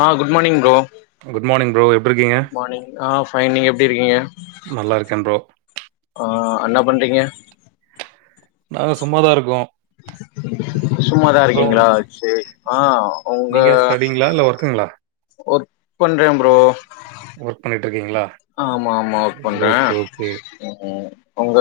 ஆ good morning bro morning bro எப்டி இருக்கீங்க? Good morning ஆ fine நீங்க எப்டி இருக்கீங்க நல்லா இருக்கேன் ப்ரோ ஆ அண்ணா பண்றீங்க நாங்க சும்மாதா இருக்கோ சும்மாதா இருக்கீங்களா சேரி ஆ உங்க நீங்க ஸ்டடிங்களா? இல்ல ஒர்க்குங்களா? ஒர்க் பண்றே ப்ரோ ஒர்க் பண்ணிட்டு இருக்கீங்களா? அ ஆமா ஆமா ஒர்க் பண்றே ஓகே, ஓகே. உங்க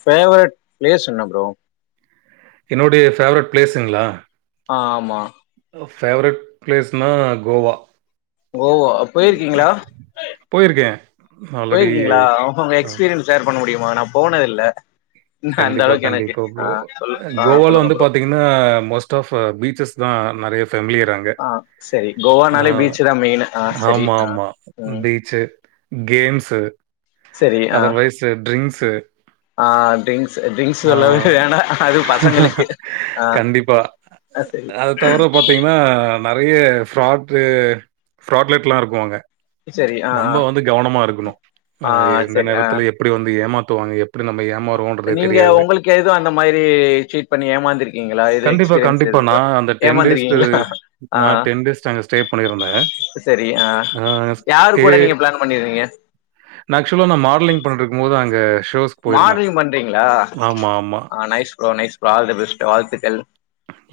ஃபேவரட் பிளேஸ் என்ன ப்ரோ என்னுடைய ஃபேவரட் ப்ளேஸுங்ளா ஆ ஆமா ஃபேவரட் ப்ளேஸ்னா கோவா கோவா போயிருக்கீங்களா போயிருக்கே ஆல்ரெடி போயிருக்கீங்களா உங்க ஆ எக்ஸ்பீரியன்ஸ் ஷேர் பண்ண முடியுமா நா போனது இல்ல கண்டிப்பா கண்டிப்பா ப்ரோ சொல் ஆ கோவால சொல்லுங்க வந்து பாத் ப்ரோ பாத்தீங்கன்னா மோஸ்ட் ஆஃப் அ பீச்சஸ் தா நெறையா ஃபேமிலியர் அங் ங்க ஆ சரி ஆ கோவானாலே பீச் தா மெயின் ஆ சரி ஆமா ஆ ஆமா ம் பீச்சு கேம்ஸ்ஸு செரி ஆ ஆ ட்ரிங்க்ஸ் ட்ரிங்க்ஸ் ஆ சொல்லவே வேணா அதுவு பசங்களுக்கு ஆ ஆ செரி பாத்தீங்கன்னா நெறையா ஃப்ராட்டு ஃப்ராட்லெட்லா இருக்கு அங்க சரி ஆ ஆ நம்ம வந்து கவனமா இருக்கணு அ ஆ எந்த சரி ஆ நேரத்துல எப் எப்புடி வந்து ஏமாத்துவாங்க எப்புடி நம்ம ஏமாறுவோன்றதை கே உங்களுக்கு எதுவு அந்த மாரி சீட் பண்ணி ஏமாந்துருக்கீங்களா எது கண்டிப்பா, எக்ஸ்பீரியன்ஸ் இருக்கா ஏமாந்துருக்கீங்ளா நா டென் டேஸ் அங்க ஸ்டே பண்ணிருந்தே சரி அ யாரு கூட நீங்க பிளான் பண்ணிருந்தீங்க மேக்ஸிமம் நா மாடலிங் பண்ணிட்ருக்கும் போது அங்க ஷோஸ் மாடலிங் பண்றீங்களா ஆமா ஆமா ஆ nice bro nice bro all the best வாழ்த்துகள்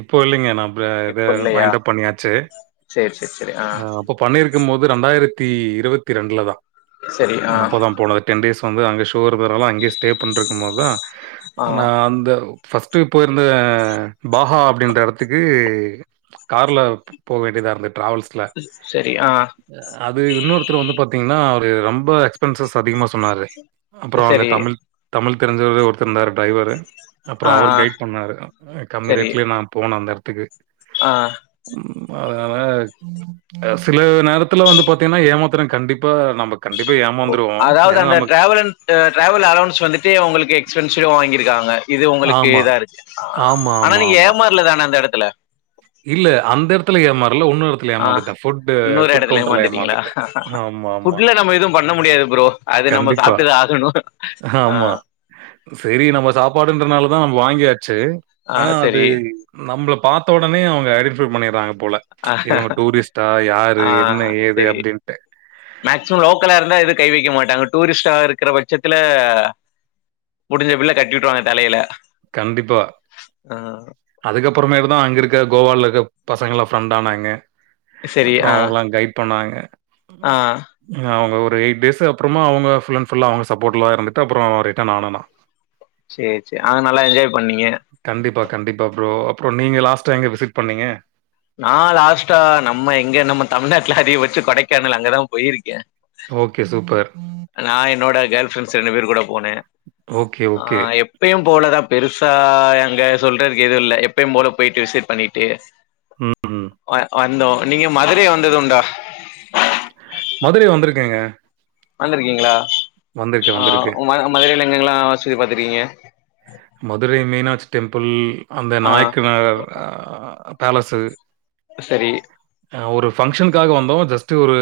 இப்போ இல்லைங்க நா ப ப இல்லையா வைண்டப் பண்ணியாச்சு சரி சரி சரி ஆ இப்ப பண்ணிருக்கும் போது ரெண்டாயிரத்தி இருபத்தி ரெண்டுல தா சரி ஆ அப்போதா போனது டென் டேஸ் வந்து அங்க ஷோ இருந்ததனால அங்கேயே ஸ்டே பண்டுருக்கும் போதுதா ஆ நா அந்த ஃபஸ்ட்டு போயிருந்தே பாஹா அப்டின்ற இடத்துக்கு கார்ல போக வேண்டியதா இருந்து ட்ராவல்ஸ் சரி ஆ அது இன்னொருத்தர் வந்து பாத்தீங்கன்னா அவரு ரொம்ப எக்ஸ்பென்சஸ் அதிகமா சொன்னாரு அப்றோ அங்க சரி தமிழ் தமிழ் தெரிஞ்சவுங்க ஒருத்தர் இருந்தார் டிரைவரு அப்றோ ஆ ஆ அவரு கைட் பண்ணாரு கம்மி சரி ரேட்லே நா போனோ அந்த இடத்துக்கு ஆ ம் அதனால அ சில நேரத்துல வந்து பாத்தீங்கன்னா ஏமாத்தினவன் கண்டிப்பா நமக் கண்டிப்பா ஏமாந்துருவோ ஏனா நமக் அ ட்ராவல் அலௌன்ஸ் வந்துட்டு உங்களுக்கு எக்ஸ்பென்சிவ்வா வாங்கிருக்காங்க இது உங்களுக்கு ஆமா. இதாருக்கு ஆமா, ஆனா ஆமா, நீங்க ஆமா. ஏமாறலதான அந்த இடத்துல இல்ல அந்த இடத்துல ஏமாறல இன்னோரு இ ஆ இன்னொரு இடத்துல ஏமாந்துட்டீங்களா ஏமாந்துட்டேன். ஆமாமா. ஃபுட்ல நம்ம எதுவு பண்ண முடியாது ப்ரோ அது நம்ம கண்டிப்பா. சாப்ட்டு தா ஆகணு ஆ சேரி நம்ம சாப்பாடுன்றனாலதா நம்ம வாங்கியாச்சு ஆ, ஆனா அது சரி நம்மள பாத்த உடனே அவங்க ஐடென்டிஃபை பண்ணிட்றாங்க போல ஆ, இவங்க டூரிஸ்டா யாரு என்ன ஏது அப்டின்ட்டு மேக்சிமம் லோக்கலாருந்தா எதும் கை வைக்க மாட்டாங்க டூரிஸ்டாருக்கிற பட்சத்துல முடிஞ்ச பில்ல கட்டி உட்ருவாங்க தலைல கண்டிப்பா அதுக்கப்றமே தா அங்கருக்க கோவால இருக்க பசங்கலா ஃப்ரெண்ட் ஆனாங்க சரி அப்றோ ஆ அவங்கல்லா கைட் பண்ணாங்க ஆ அவங்க ஒரு எயிட் டேஸ் அப்றமா அவுங்க ஃபுல் அண்ட் ஃபுல்லா அவங்க சப்போட்ல தா இருந்துட்டு அப்றோ ரிட்டன் ஆனே நா சேர் சேரி அங்க நல்லா என்ஜாய் பண்ணீங்க கண்டிப்பா கண்டிப்பா ப்ரோ அப்றோ நீங்க லாஸ்டா எங்க விசிட் பண்ணீங்க நா லாஸ்டா நம்ம எங்க நம்ம தமிழ்நாட்டுல அதிகபச்சோ கொடைக்கானல் அங்கதா போய்ருக்கே ஓகே சூப்பர் நா என்னோட கேர்ள் ஃப்ரெண்ட்ஸ் ரெண்டு பேரு கூட போனே ஓகே, ஆ ஓகே. எப் பயும் போலதா பெருசா அங்க சொல்றதுக்கு எதுவு இல்ல எப்பயு போல போய்ட்டு விசிட் பண்ணிட்டு ம். வ வந்தோம் நீங்க மதுரை வந்ததுண்டா மதுரை வந்திருக்கேங்க வந்திருக்கீங்களா வந்திருக்கேன், ஆ வந்திருக்கேன். ம மதுரைல எங்க எங்கல்லா சுத்தி பாத்துருக்கீங்க மதுரை மீனாட்சி டெம்பிள் அந்த ஆ நாயக்கனார் அ பேலஸு செரி ஒரு ஃபங்க்ஷனுக்காக வந்தோ ஜஸ்ட்டு ஒரு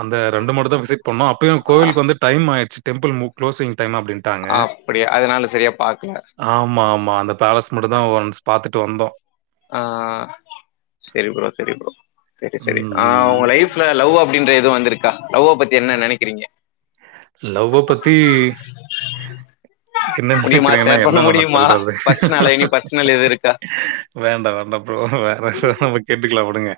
அந்த ரெண்டு மட்டு தா விசிட் பண்ணோ அப்பயு ஆ கோவிலுக்கு வந்து டைம் ஆயிச்சு டெம்பிள் மு க்ளோஸிங் டைம் அப்டின்ட்டாங்க அப்டியா அதனால செரியா பாக்கல ஆமா ஆமா அந்த பேலஸ் மட்டு தா ஒஸ் பாத்துட்டு வந்தோ ஆ செரி ப்ரோ செரி ப்ரோ செரி ம், செரி ஆ ம், ம். உங்க லைஃப்ல லவ் அப்டின்ற எதுவு வந்திருக்கா லவ்வ பத்தி என்ன நெனைக்கிறீங்க லவ்வ பத்தி என்ன முடியுமா நெனைக்கிறன்னா ஷேர் பண்ண என்ன நம்ம முடியுமா சொல்றது ஃபர்ஸ்ட் நாளா இனி ஃபர்ஸ்ட் நாள் எது இருக்கா வேண்டா வேண்டா ப்ரோ வேற நம்ம கேட்டுக்கலா விடுங்க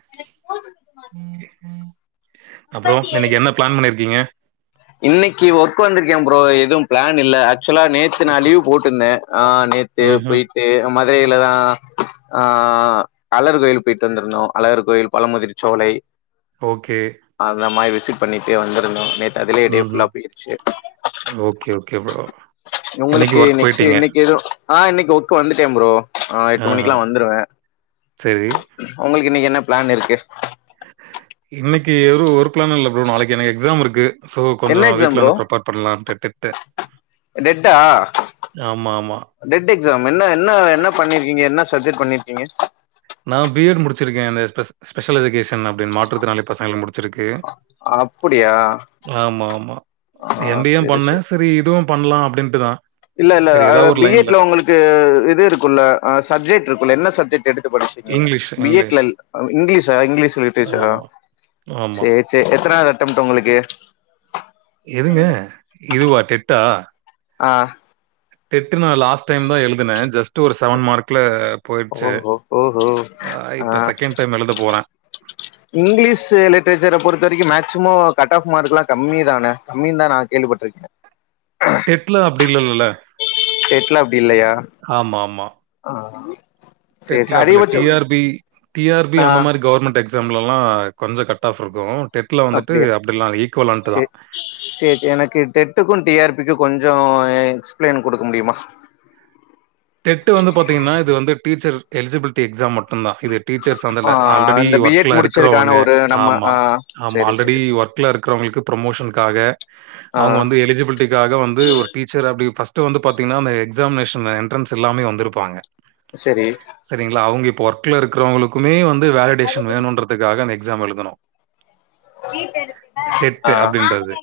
அப்றோ இன்னைக்கி என்ன பிளான் பண்ணிருக்கீங்க இன்னைக்கி ஒர்க் வந்திருக்கே ப்ரோ எதுவு பிளான் இல்ல ஆக்சுவலா நேத் து நா ஓகே. லீவ் போட்டுருந்தே ஆ நேத்து ம்ஹ்ம். போயிட்டு மதுரையில தா ஆ அழர் கோயில் போயிட்டு வந்திருந்தோ அழகர் கோயில் பழமுதிர் சோலை ஓகே அந்த மாரி விசிட் பண்ணிட்டே வந்திருந்தோ நேத் அதுலே டே ஃபுல்லா ம்ஹ்ம். போயிருச்சு ஓகே, ஓகே ப்ரோ. இன்னைக்கு உங்களுக்கு வொர்க் நெக்ஸ்ட் போயிட்டீங்க. இன்னைக்கி எதுவு ஹ இன்னைக்கி ஒர்க் வந்துட்டே ப்ரோ ஆ எட்டு ஆஹா. மணிக்கெல்லா வந்துருவே சரி. உங்களுக்கு இன்னைக்கி என்ன பிளான் இருக்கு இன்னைக்கி எரு ஒரு பிளான்னு இல்ல ப்ரோ நாளைக்கி எனக்கு எக்ஸாம் இருக்கு சோ கொஞ்சோ என்ன எக்ஸாம் வீட்ல ப்ரோ வந்து ப்ரீப்பேர் பண்ணலாம்ட்டு ட்டுட்டு டெட்டா ஆமா ஆமா டெட் எக்ஸாம் என்ன என்ன என்ன பண்ணிருக்கீங்க என்ன சப்ஜெக்ட் பண்ணிருக்கீங்க நா பி எட் முடிச்சிருக்கே இந்த ஸ்பெ ஸ்பெஷல் எஜுகேஷன் அப்டின் மாற்றுதிறனாளி பசங்கள முடு ச்சுருக்கு அப்படியா ஆமா ஆமா ஆ எம் பி ஏ சரி பண்ணே சரி செரி இதுவு பண்ணலா அப்டின்ட்டுதா இல்ல இல்ல அதுல பி எட்ல உங்களுக்கு இது இருக்குல்ல சப்ஜெக்ட் இருக்குல்ல என்ன சப்ஜெக்ட் எடுத்து படிச்சீங்க இங்கிலீஷ், பி இங்கிலீஷ். எட்லல் இங்கிலீஷா இங்கிலீஷ் லிட்டரேச்சாரா ஆமா, ஆமா. சேரி சே எத்தனாவது அட்டம்ட்டு ஒங்களுக்கு எதுங்க இதுவா டெட்டா ஆ டெட்டு நா லாஸ்ட் டைம் தா எழுதுனே ஜஸ்ட்டு ஒரு செவன் மார்க்ல போயிடுச்சு ஓஹோ ஓஹோ ஆ இப்ப செகண்ட் டைம் எழுத போறே இங்கிலீஷ் லிட்ரேச்சர பொறுத்த வரைக்கு மேக்சிமம் கட் ஆஃப் மார்கெலா கம்மி தான கம்மின்தா நா கேள்விப்பட்டிருக்கே டெட்ல அப்டி இல்லல்ல டெட்ல அப்டி இல்லையா ஆ சேரி சே டெட்ல்ல அப்டி இல்ல டீ அதிகபட்சம் R B T R B ஆ அந்த மாரி கவர்மெண்ட் எக்ஸ் எக்ஸாம்லல்லா கொஞ்சோ கட் ஆஃப் இருக்கு டெட்ல வந்துட்டு அப்டில்லா ஈக்குவல் அன்ட்டு தா சேர் சே எனக்கு டெட்டுக்கு டி ஆர் பி க்கு கொஞ்சோ எக்ஸ்பிளைன் குடுக்க முடியுமா டெட்டு வந்து பாத்தீங்கன்னா இது வந்து டீச்சர் எலிஜிபிலிட்டி எக்ஸாம் மட்டுந்தா இது டீச்சர்ஸ் அந்தல ஆ ஆல்ரெடி இந்த பி ஒர்க்ல எட் இருக்கிறவங்க முடிச்சதுக்கான ஒரு நம்ம ஆமா ஆ ஆமா சேரி ஆல்ரெடி சேரி ஒர்க்ல இருக்கிறவங்களுக்கு ப்ரமோஷன்க்காக ஆ அவுங்க வந்து எலிஜிபில் லிட்டிக்காக வந்து ஒரு டீச்சர் அப்டி ஃபஸ்ட்டு வந்து பாத்தீங்கன்னா அந்த எக்ஸாமினேஷனு என்ட்ரன்ஸ் இல்லாமே வந்துருப்பாங்க செரி சரிங்ளா அவங்க இப்ப ஒர்க்ல இருக்கறவங்களுக்குமே வந்து வேலிடேஷன் வேணுன்றதுக்காக அந்த எக்ஸாம் எழுதணு டெட்டு ஆ அப்டின்றது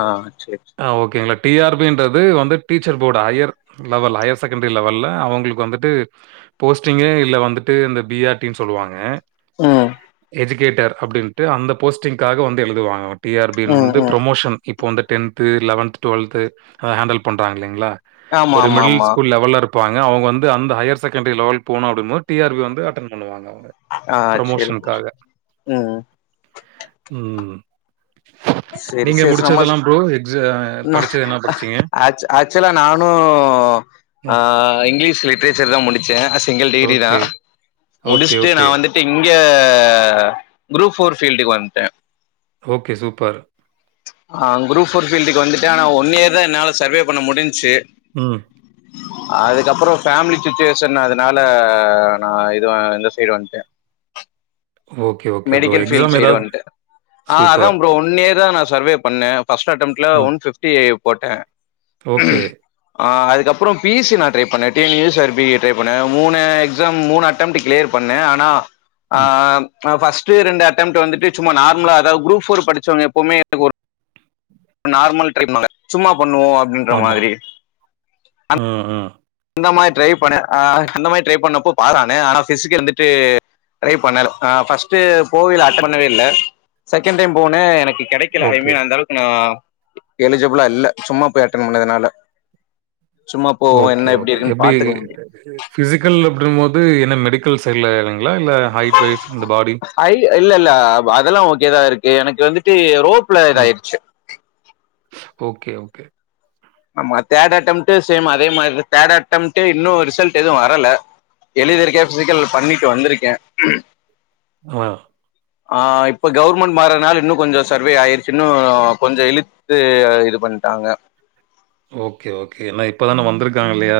ஆ சேரி ஆ ஓகேங்ளா டி ஆர் பி ன்றது வந்து teacher board higher level highest secondary லெவல்ல அவங்களுக்கு வந்துட்டு போஸ்டிங்கே இல்ல வந்துட்டு இந்த பிஆர் டின்னு சொல்லுவாங்க ம் எஜுகேட்டர் அப்டின்ட்டு அந்த போஸ்டிங்க்காக வந்து எழுதுவாங்க டி ஆர் பி ம் வந்து ம் ப்ரமோஷன் இப்ப வந்து டென்த்து லெவன்த் டுவல்த்து அத ஹேண்டல் பண்ணுறாங்க இல்லைங்ளா ஆமா ஒரு ஆமா மிடில்ஸ் ஆமா லெவல்ல இருப்பாங்க அவங்க வந்து அந்த ஹையர் செகண்டரி லெவல் போணு அப்டிங்கம்போது டி ஆர் பி வந்து அட்டன் பண்ணுவாங்க ஆ சேரி ப்ரமோஷன்க்காக ம் ம் சேரி நீங்க சேரி நம்ம முடிச்சதெல்லா ப்ரோ எக்ஸ படிச்சது என்னா படிச்சீங்க ஆக்ச்சுலா நானு ஆ ம். இங்கிலீஷ் லிட்ரேச்சர் தா முடிச்சே சிங்கிள் டிகிரி தா ஓகே, ஓகே, முடிச்ட்டு நா ஓகே, வந்து இங்க குரூப் ஃபோர் ஃபீல்டுக்கு வன்ட்ட ஓகே சூப்பர் ஆ குரூப் ஃபோர் ஃபீல்டுக்கு வந்துட்டு ஆனா ஒன் இயர் தா என்னால சர்வே பண்ண முடிஞ்ச்சு ம் அதுக்கப்பற ஃபேமிலி சிச்சுவேஷன் அதனால நா இது இந்த சைடு வந்துட்ட ஓ மெடிக்கல் ஃபீல்டு சைடு வந்ட்ட ஆ அதா சூப்பர். ப்ரோ ஒன்னியர் தா நா சர்வே பண்ணே ஃபர்ஸ்ட் அட்டெம்ப்ட்ல்ல ம். ஒன் ஃபிப்டி ஏ போட்ட ஓகே ஆ அதுக்கப்பற பிசி நா ட்ரை பண்ணே T N S R B try பண்ண மூணு எக்ஸாம் மூணு அட் ட்டம்ப்ட் கிளியர் பண்ண ஆனா ஆ ம். ஆ ஃபர்ஸ்ட்டு ரெண்டு அட்டெம்ப்ட் வந்துட்டு சும்மா நார்மலா அதாவது குரூப் ஃபோர் படிச்சவங்க எப்பவுமே எனக்கு ஒரு நார்மல் ட்ரை பண்ணுவாங்க சும்மா பண்ணுவோ அப்டின்ற ஆமா மாதிரி அ அ இந்த மாரி ட்ரை பண்ண ஆ இந்த மாரி ட்ரை பண்ணப்போ பாரானே ஆனா பிசிக் இருந்துட்டு ட்ரை பண்ணல ஆ ஃபர்ஸ்ட்டு போவேல்ல அட்டன் பண்ணவே இல்ல செகண்ட் டைம் போனே எனக்கு கெடைக் க்கல ஐ ஓகே, மீன் அந்த அளவுக்கு நா எலிஜிபிளா இல்ல சும்மா போய் அட்டன் பண்ணதுனால சும்மா போவோ என்ன இப் எப்டி பிசிக்கல் அப்டின் போது என்ன மெடிக் க்கல் சைட்ல இதுங்களா இல்ல ஹைட் வைஸ் இந்த பாடி ஹை இல்ல இல்ல அதெல்லா ஓகேதா இருக்கு எனக்கு வந்துட்டு ரோப்ல ம். இதாயிடுச்சு ஓகே ஓகே ஆமா தேர்ட் அட்டம்ப்ட் சேம்‌ அதே மாரில தேர்ட் அட்டம்ட் இன்னு ரிசல்ட் எதுவு வரல எழுதிருக்க பிசிக்கல் பண்ணிட்டு வந்திருக்க ஆ ஆ இப்ப கவுவர்மெண்ட் மார்றதுனால இன்னு கொஞ்சோ சர்வே ஆயிடுச்சுன்னு கொஞ்சோ இழு இது இது பண்ணிட்டாங்க ஓகே ஓகே என்னா இப்பதான வந்திருக்காங்க இல்லயா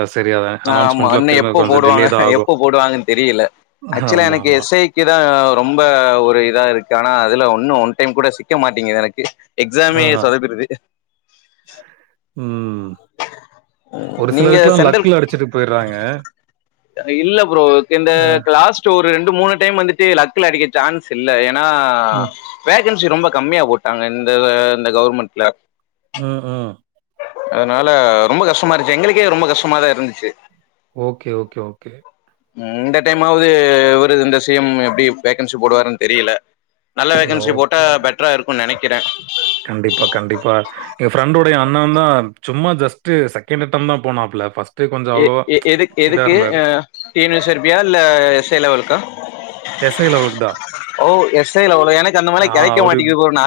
ஆ ஆமா இன்னு எப்ப போடுவாங்க தான் ஆகும். எப்ப போடுவாங்கன் தெரியல ஆக்சுவலா எனக்கு ஆமாமா. எஸ் ஐ கீழதா ரொம்ப ஒரு இதா இருக்கு ஆனா அதுல ஒன்னும் ஒன் டைம் கூட சிக்க மாட்டேங்குது எனக்கு எக்ஸாமே ஆஹ. சொதப்பிடுது ம் ஒரு நீங்க சிலருக்குல்லா சென்ட்ரல் லக்குல அடிச்சிட்டு போய்றாங்க இல்ல ப்ரோ ‌ இந்த கிளாஸ் ஒரு ரெண்டு மூணு டைம் வந்துட்டு லக்ல அடிக்க சான்ஸ் இல்ல ஏனா ம். வேகன்சி ரொம்ப கம்மியா போட்டாங்க இந்த இந்த கவர்மெண்ட்ல ம் ம் அதனால ரொம்ப கஷ்டமா இருச்சு எங்களுக்கே ரொம்ப கஷ்டமாதான் இருந்துச்சு ஓகே ஓகே ஓகே இந்த டைம்மாவது ஒரு இந்த சி எம் எப்டி வேகன்சி போடுவாருன்னு தெரியல நல்ல வேகன்சி போட்டா ஓகே. பெட்டரா இருக்கும்னு நெனைக்கிறேன் கண்டிப்பா கண்டிப்பா என் ஃப்ரெண்டோடைய அண்ணன் தான் சும்மா ஜஸ்ட் செகண்ட்ட்டம் தான் போனாப்புல பஸ்ட் எது எதுக்கு டின சர்ப்பியா இல்ல எஸ் ஐ லெவலுக்கா எஸ் ஐ லெவலுக்கு தான் ஓ எஸ் ஐ லெவளோ எனக்கு அந்த மார்ல்லாம் கிடைக்க மாட்டேங்குது ப்ரோ நா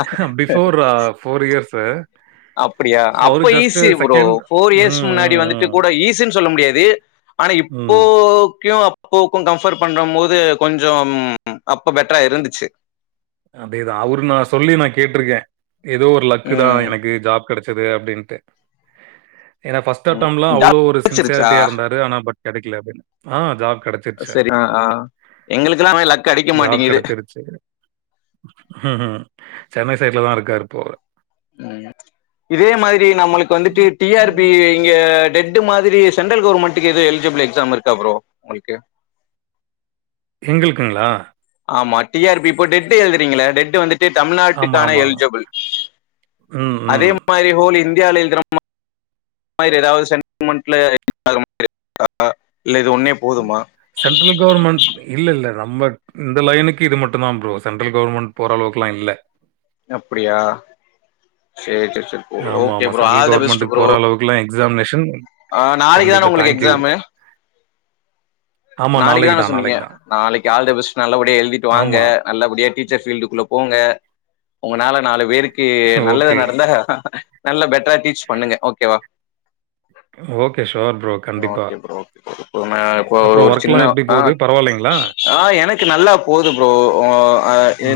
ஃப்போர் இயர்ஸ்சு அப்படியா அப்ப ஈஸி ப்ரோ ஃப்போர் ம், இயர்ஸ் முன்னாடி வந்துட்டு ம், கூட ஈஸினு சொல்ல முடியாது ஆனா ம். ம். இப்போகியும் அப் அப்போக்கும் கம்பர் பண்ற மோது கொஞ்சம் அப்போ பெட்டரா இருந்துச்சு அதேதான் அவரு நான் சொல்லி நான் கேட்டிருக்கேன் ஏதோ ஒரு லக்கு தான் ம் எனக்கு ஜாப் கிடச்சது அப்படின்ட்டு ஏன்னா பஸ்ட் ம் அட்டம்லாம் அவ்ளோ ஜாப் ஒரு கெடச்சிருச்சா சின்சியாரிட்டியா இருந்தாரு ஆன பட் கிடைகல அது ஆ ஜாப் கெடச் செரி ஆ ஆ எங்களுக்குல்லாம் லக் அடிக்க மாட்டிங்குது ம் ம் சென்னை சைட்ல தான் இருக்காருப்போ ம் இதே மாதிரி நம்மளுக்கு வந்துட்டு டி ஆர் பி இங்க டெட் மாதிரி சென்ட்ரல் கவுர்மெண்ட் ட்டுக்கு எது எலிஜிபிள் எக்ஸாம் இருக்கா ப்ரோ உங்களுக்கு எங்ளுக்குங்களா ஆமா டி ஆர் பி இப்ப டெட் எழுதுறீங்க டெட்டு வந்துட்டு டெட் ஆமா, தமிழ்நாட்டுக்கான ஆமா. எல்ஜபள் ம், அதே ம். மாரி ஹோல் இந்தியால எழுதுற வ ம ம ஏதாது செட்மன்ட்ல [inaudible] இல்ல இந்த ஒன்னே போதுமா சென்ட்ரல் கவர்மண்ட் இல்ல இல்ல நம்ப இந்த லைனுக்கு இது மட்டும் தான் ப்ரோ சென்ட்ரல் கவர்மெண்ட் போற அளவுக்குல்லாம் இல்ல அப்படியா சேரி சேரி சேரி ஆமா ஆமா சென்ட்ரல் கவர்மெண்ட்டுக்கு போற அளவுக்குலாம் எக்ஸாமினேஷன் நாளைக்கு தான கண்டிப்பா. உங்களுக்கு தேங்க் யூ. எக்ஸாமு ஆமா நாளைக்கு தான தான், சொன்னீங்க நாளைக்கு தான். நாளைக்கு ஆல் த பெஸ்ட் நல்லபடியா எழுதிட்டு வாங்க ஆமா. நல்லபடியா டீச்சர் ஃபீல்டுக்குள்ள போங்க உங்களனால நாலு பேருக்கு நல்லது ஓகே. நடந்தா நல்ல பெட்டரா டீச் பண்ணுங்க ஓகேவா ஓகே. Sure bro. கண்டிப்பா. ஓகே ப்ரோ அப்புறம் [inaudible] என்ன ஒர்க்லாம் எப்படி ஆஹ் போகுது? பரவாயில்லைங்களா? ஆஹ் எனக்கு நல்லா போது ப்ரோ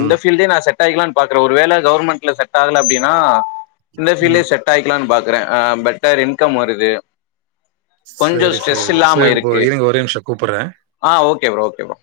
இந்த ஃபீல்டே நான் செட் செட் ஆயிடலாம் னு பாக்கறேன் செட் ஆக்கிடலாம்னு பாக்குறன் ஒரு வேல கவர்மெண்ட்ல செட் ஆகல அப்படின்னா இந்த ம். ஃபீல்ட்லே செட் செட் ஆயிக்கலாம்னு பாக்குறன் பெட்டர் இன்கம் வருது கொஞ்சோ செரி ஸ்ட்ரெஸ் செரி ப்ரோ இல்லாம செரி ப்ரோ இருக்கு இருங்க ஒரே நிமிஷம் கூப்பறேன் ஆ ஓகே ப்ரோ ஓகே ப்ரோ